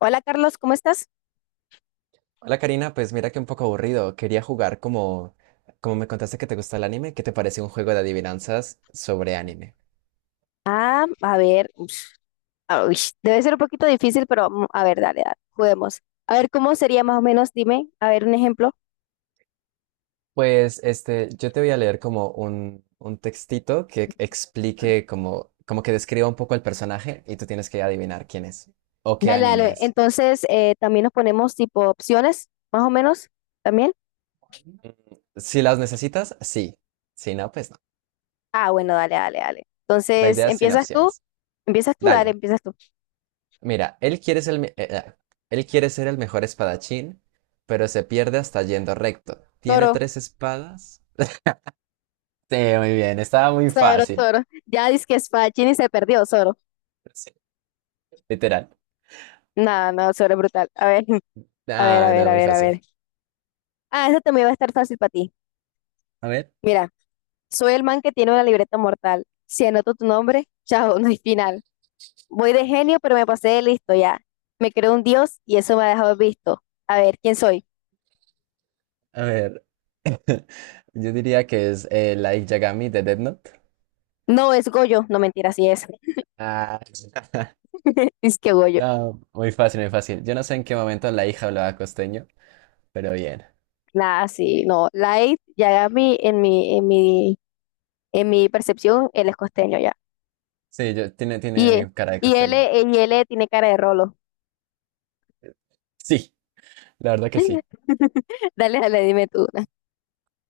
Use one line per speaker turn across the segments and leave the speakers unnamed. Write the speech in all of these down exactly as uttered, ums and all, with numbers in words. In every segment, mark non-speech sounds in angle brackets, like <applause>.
Hola Carlos, ¿cómo estás?
Hola Karina, pues mira que un poco aburrido. Quería jugar como, como me contaste que te gusta el anime, ¿qué te parece un juego de adivinanzas sobre anime?
Ah, a ver, ush, ah, ush, Debe ser un poquito difícil, pero mm, a ver, dale, dale, juguemos. A ver, ¿cómo sería más o menos? Dime, a ver, un ejemplo.
Pues este, yo te voy a leer como un, un textito que explique como, como que describa un poco el personaje y tú tienes que adivinar quién es o qué
Dale,
anime
dale.
es.
Entonces, eh, también nos ponemos tipo opciones, más o menos, también.
Mm, si las necesitas, sí. Si no, pues no.
Ah, bueno, dale, dale, dale.
La
Entonces,
idea es sin
¿empiezas tú?
opciones.
¿Empiezas tú? Dale,
Dale.
empiezas tú.
Mira, él quiere ser el, me- eh, ah, él quiere ser el mejor espadachín, pero se pierde hasta yendo recto. Tiene
Zoro,
tres espadas. Sí, muy bien, estaba muy
Zoro,
fácil.
Zoro. Ya dices que Spachini se perdió, Zoro.
Sí, literal.
No, no, Zoro es brutal. A ver, <laughs> a ver, a
Ah,
ver,
no,
a
muy
ver, a
fácil.
ver. Ah, eso también va a estar fácil para ti.
A ver,
Mira. Soy el man que tiene una libreta mortal. Si anoto tu nombre, chao, no hay final. Voy de genio, pero me pasé de listo ya. Me creo un dios y eso me ha dejado visto. A ver, ¿quién soy?
a ver. <laughs> Yo diría que es eh, Light Yagami de Death Note.
No, es Goyo. No, mentira, sí es.
Ah, <laughs>
<laughs> Es que Goyo.
no, muy fácil, muy fácil. Yo no sé en qué momento la hija hablaba costeño, pero bien.
Nada, sí, no. Light, ya en mi, en mi, en mi, en mi percepción, él es costeño ya.
Sí, yo, tiene,
Y, e-
tiene cara de
y él,
costeño.
e- y él tiene cara de rolo.
Sí, la verdad que sí.
<laughs> Dale, dale, dime tú una.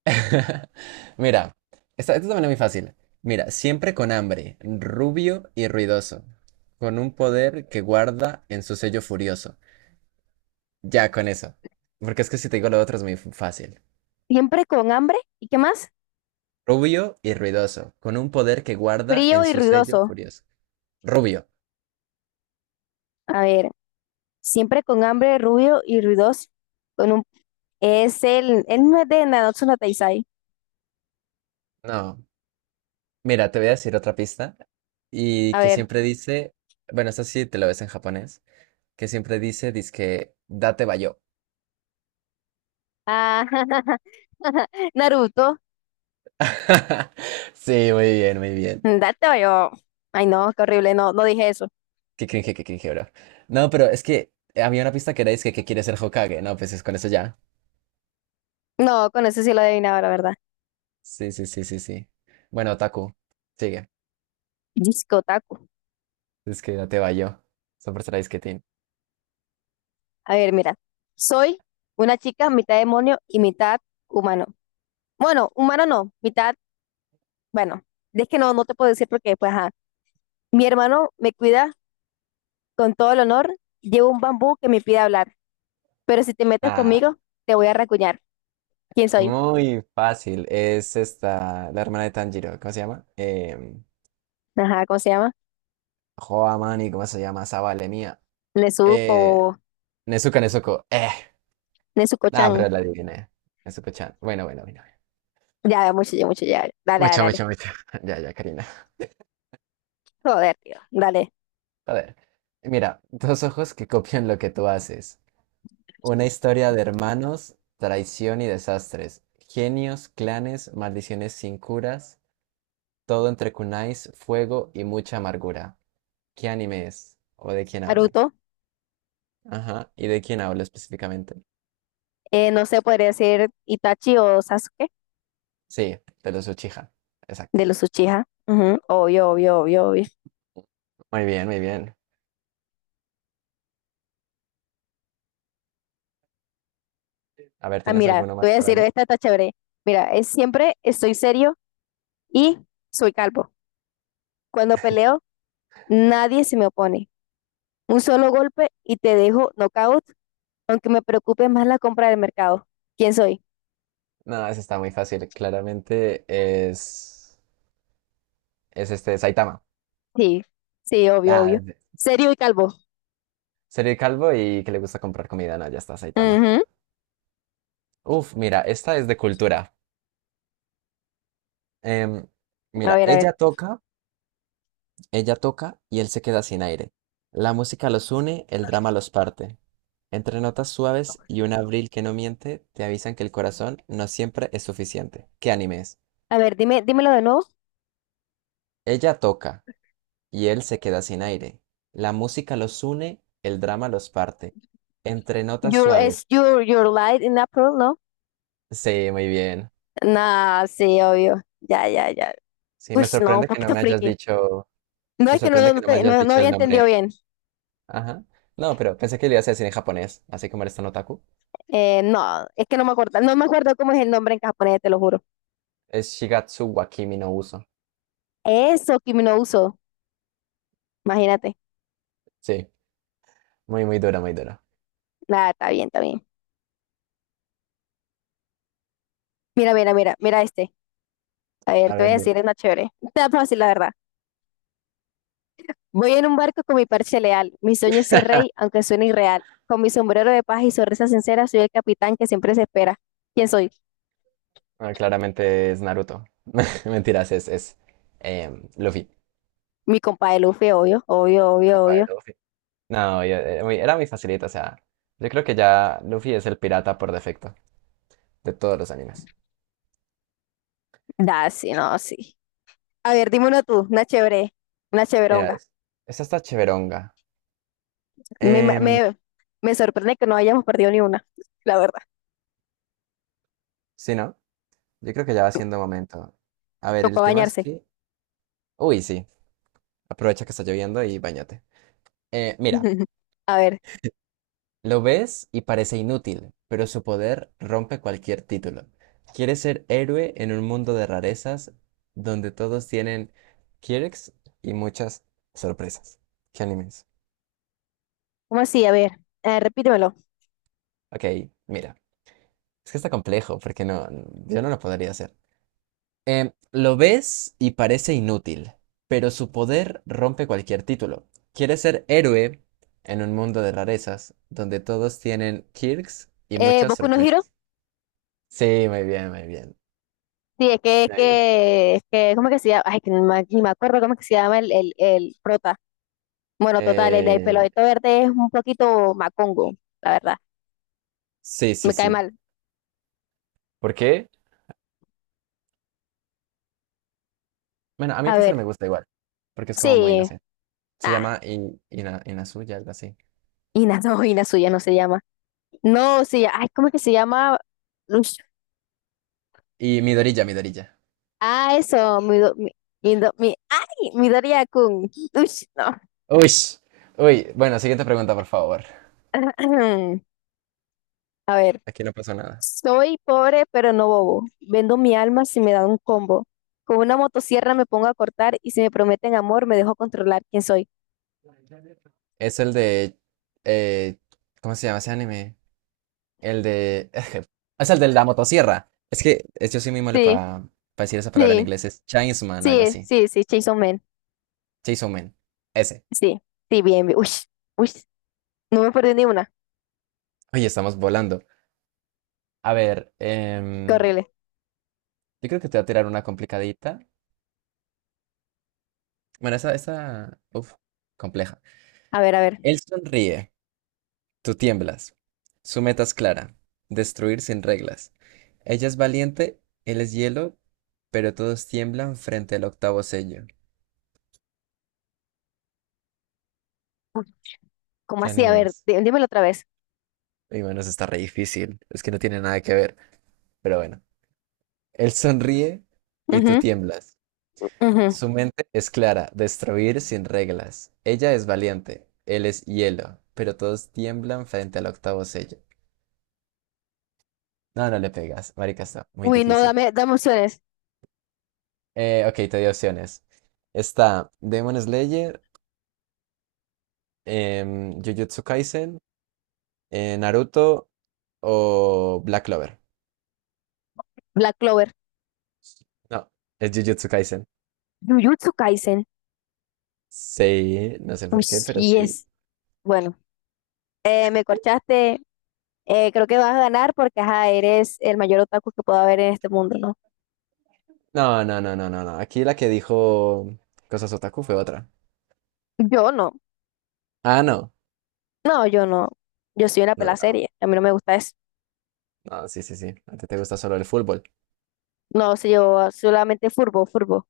<laughs> Mira, esta, esta también es muy fácil. Mira, siempre con hambre, rubio y ruidoso, con un poder que guarda en su sello furioso. Ya con eso. Porque es que si te digo lo otro es muy f- fácil.
Siempre con hambre. ¿Y qué más?
Rubio y ruidoso, con un poder que guarda
Frío
en
y
su sello
ruidoso.
furioso. Rubio.
A ver. Siempre con hambre, rubio y ruidoso. Con un, es el, él no es de Nanatsu no Taizai.
No. Mira, te voy a decir otra pista. Y
A
que
ver.
siempre dice, bueno, esta sí te lo ves en japonés, que siempre dice, dizque, date bayo.
Ah, <laughs> Naruto.
<laughs> Sí, muy bien, muy bien.
Date yo. Ay, no, qué horrible. No, no dije eso.
Qué cringe, qué cringe, bro. No, pero es que había una pista que era que, que quiere ser Hokage. No, pues es con eso ya.
No, con eso sí lo adivinaba, la verdad.
Sí, sí, sí, sí, sí. Bueno, Taku, sigue.
Disco Otaku.
Es que ya te va yo. Super Saiyajin.
A ver, mira. Soy una chica mitad demonio y mitad humano. Bueno, humano no, mitad, bueno, es que no, no te puedo decir porque, pues, ajá. Mi hermano me cuida con todo el honor, llevo un bambú que me pide hablar, pero si te metes
Ah,
conmigo, te voy a racuñar. ¿Quién soy?
muy fácil. Es esta, la hermana de Tanjiro. ¿Cómo se llama? Eh,
Ajá, ¿cómo se llama?
Hoa Mani, ¿cómo se llama? Esa vale mía.
Nezuko,
Eh, Nezuko, Nezuko. Eh. Ah,
Nezuko-chan.
pero la adiviné. Nezuko-chan. Bueno, bueno, bueno.
Ya, mucho, ya, mucho, ya. Dale, dale,
Mucho,
dale.
mucho, mucho. <laughs> Ya, ya, Karina.
Joder, tío. Dale.
Joder. Mira, dos ojos que copian lo que tú haces. Una historia de hermanos, traición y desastres, genios, clanes, maldiciones sin curas, todo entre kunais, fuego y mucha amargura. ¿Qué anime es? ¿O de quién habla?
Naruto.
Ajá, ¿y de quién habla específicamente?
Eh, no sé, podría decir Itachi o Sasuke
Sí, de los Uchiha. Exacto.
de los Uchiha. Ujú, obvio, obvio, obvio, obvio.
Muy bien, muy bien. A ver,
Ah,
¿tienes
mira,
alguno
te voy
más
a
para
decir,
mí?
esta está chévere. Mira, es siempre estoy serio y soy calvo. Cuando peleo, nadie se me opone. Un solo golpe y te dejo knockout, aunque me preocupe más la compra del mercado. ¿Quién soy?
No, ese está muy fácil. Claramente es, es este Saitama.
Sí, sí, obvio,
Ah,
obvio. Serio y calvo.
serio calvo y que le gusta comprar comida. No, ya está Saitama.
Ujú.
Uf, mira, esta es de cultura. Em,
A
mira,
ver, a ver.
ella toca, ella toca y él se queda sin aire. La música los une, el drama los parte. Entre notas suaves y un abril que no miente, te avisan que el corazón no siempre es suficiente. ¿Qué anime es?
A ver, dime, dímelo de nuevo.
Ella toca y él se queda sin aire. La música los une, el drama los parte. Entre notas
You es
suaves.
your, your light in April, ¿no?
Sí, muy bien.
Nah, sí, obvio. Ya, ya, ya.
Sí,
Uy,
me
no, un
sorprende que no
poquito
me hayas
friki.
dicho,
No
me
es que no,
sorprende que
no,
no me
te-
hayas
no- no
dicho
había
el
entendido
nombre.
bien.
Ajá. No, pero pensé que lo ibas a decir en japonés, así como eres tan otaku.
Eh, no, es que no me acuerdo. No me acuerdo cómo es el nombre en japonés, te lo juro.
Es Shigatsu wa Kimi no Uso.
Eso, Kimi no Uso. Imagínate.
Sí, muy, muy dura, muy dura.
Nada, está bien, está bien. Mira, mira, mira, mira este. A ver,
A
te voy a
ver, dime.
decir, es una chévere. Está fácil, la verdad. Voy en un barco con mi parche leal. Mi sueño es ser rey, aunque suene irreal. Con mi sombrero de paz y sonrisa sincera, soy el capitán que siempre se espera. ¿Quién soy?
Ah, claramente es Naruto. <laughs> Mentiras, es, es em, Luffy.
Mi compadre Luffy, obvio, obvio,
El
obvio,
compa de
obvio.
Luffy. No, yo- Era muy, era muy facilita, o sea, yo creo que ya Luffy es el pirata por defecto de todos los animes.
Da, sí, no, sí. A ver, dime uno tú, una chévere, una
Mira,
chéveronga.
es- esta está chéveronga.
Me,
Em,
me, me sorprende que no hayamos perdido ni una, la verdad.
sí, ¿no? Yo creo que ya va siendo momento. A ver,
Tocó
el tema es
bañarse.
que... Uy, sí, aprovecha que está lloviendo y bañate. Eh, mira,
<laughs> A ver,
lo ves y parece inútil, pero su poder rompe cualquier título. Quiere ser héroe en un mundo de rarezas donde todos tienen quirks y muchas sorpresas. ¿Qué animes?
¿cómo así? A ver, eh, repítemelo.
Ok, mira. Es que está complejo porque no, yo no lo podría hacer. Em, lo ves y parece inútil, pero su poder rompe cualquier título. Quiere ser héroe en un mundo de rarezas donde todos tienen quirks y
Eh,
muchas
¿Boku no Hero?
sorpresas. Sí, muy bien, muy bien.
Sí, es que, es
Muy bien.
que, es que, ¿cómo que se llama? Ay, que no me- ni me acuerdo cómo que se llama el, el, el prota. Bueno, total, el de pelo
Eh,
verde es un poquito macongo, la verdad.
sí, sí,
Me cae
sí.
mal.
¿Por qué? Bueno, a mí
A
casi no me
ver,
gusta igual, porque es como muy
sí.
inocente. Se
Ah,
llama In- Ina- Inazuya, algo así.
Ina, <laughs> no, Inazuya no se llama. No, sí, ay, ¿cómo es que se llama? Ush,
Y Midorilla, Midorilla.
Ah, eso, mi, do- mi, Mido- mi- ay, Midoriya-kun. Ush, no.
Uy, uy. Bueno, siguiente pregunta, por favor.
<clears throat> A ver,
Aquí no pasó nada.
soy pobre pero no bobo. Vendo mi alma si me dan un combo. Con una motosierra me pongo a cortar y si me prometen amor me dejo controlar quién soy.
Es el de... eh, ¿cómo se llama ese anime? El de... <laughs> Es el de la motosierra. Es que es- yo soy muy malo
Sí,
para decir esa palabra en
sí,
inglés. Es Chainsman, algo
sí,
así.
sí, sí, Chainsaw Man.
Chainsaw Man. Ese.
Sí, sí, bien, bien. Uy, uy, no me perdí ni una.
Oye, estamos volando. A ver,
Qué
em,
horrible.
yo creo que te voy a tirar una complicadita. Bueno, esa, esa, uf, compleja.
A ver, a ver.
Él sonríe, tú tiemblas. Su meta es clara, destruir sin reglas. Ella es valiente, él es hielo, pero todos tiemblan frente al octavo sello.
¿Cómo
¿Qué
así? A
anime
ver,
es?
dí- dímelo otra vez.
Y bueno, eso está re difícil, es que no tiene nada que ver, pero bueno. Él sonríe y tú
Ujú,
tiemblas.
ujú.
Su mente es clara, destruir sin reglas. Ella es valiente, él es hielo, pero todos tiemblan frente al octavo sello. No, no le pegas, marica, está muy
Uy, no,
difícil.
dame, dame opciones.
Eh, ok, te di opciones. Está Demon Slayer, em, Jujutsu Kaisen, eh, Naruto o Black Clover.
Black Clover.
No, es Jujutsu Kaisen.
Jujutsu Kaisen.
Sí, no sé
Uy,
por qué, pero sí.
yes. Bueno, eh, me corchaste. Eh, creo que vas a ganar porque ajá, eres el mayor otaku que pueda haber en este mundo, ¿no?
No, no, no, no, no, no. Aquí la que dijo Cosas Otaku fue otra.
Yo no.
Ah, no.
No, yo no. Yo soy una
No, no,
pela
no.
serie. A mí no me gusta eso.
No, sí, sí, sí. A ti te gusta solo el fútbol.
No, sé yo solamente furbo, furbo.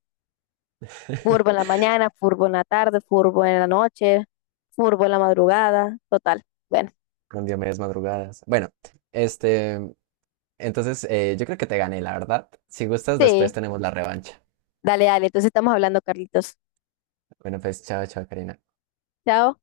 Furbo en
<laughs>
la mañana, furbo en la tarde, furbo en la noche, furbo en la madrugada, total. Bueno,
Con medias madrugadas. Bueno, este. Entonces, eh, yo creo que te gané, la verdad. Si gustas,
sí,
después tenemos la revancha.
dale, dale. Entonces estamos hablando, Carlitos.
Bueno, pues, chao, chao, Karina.
Chao.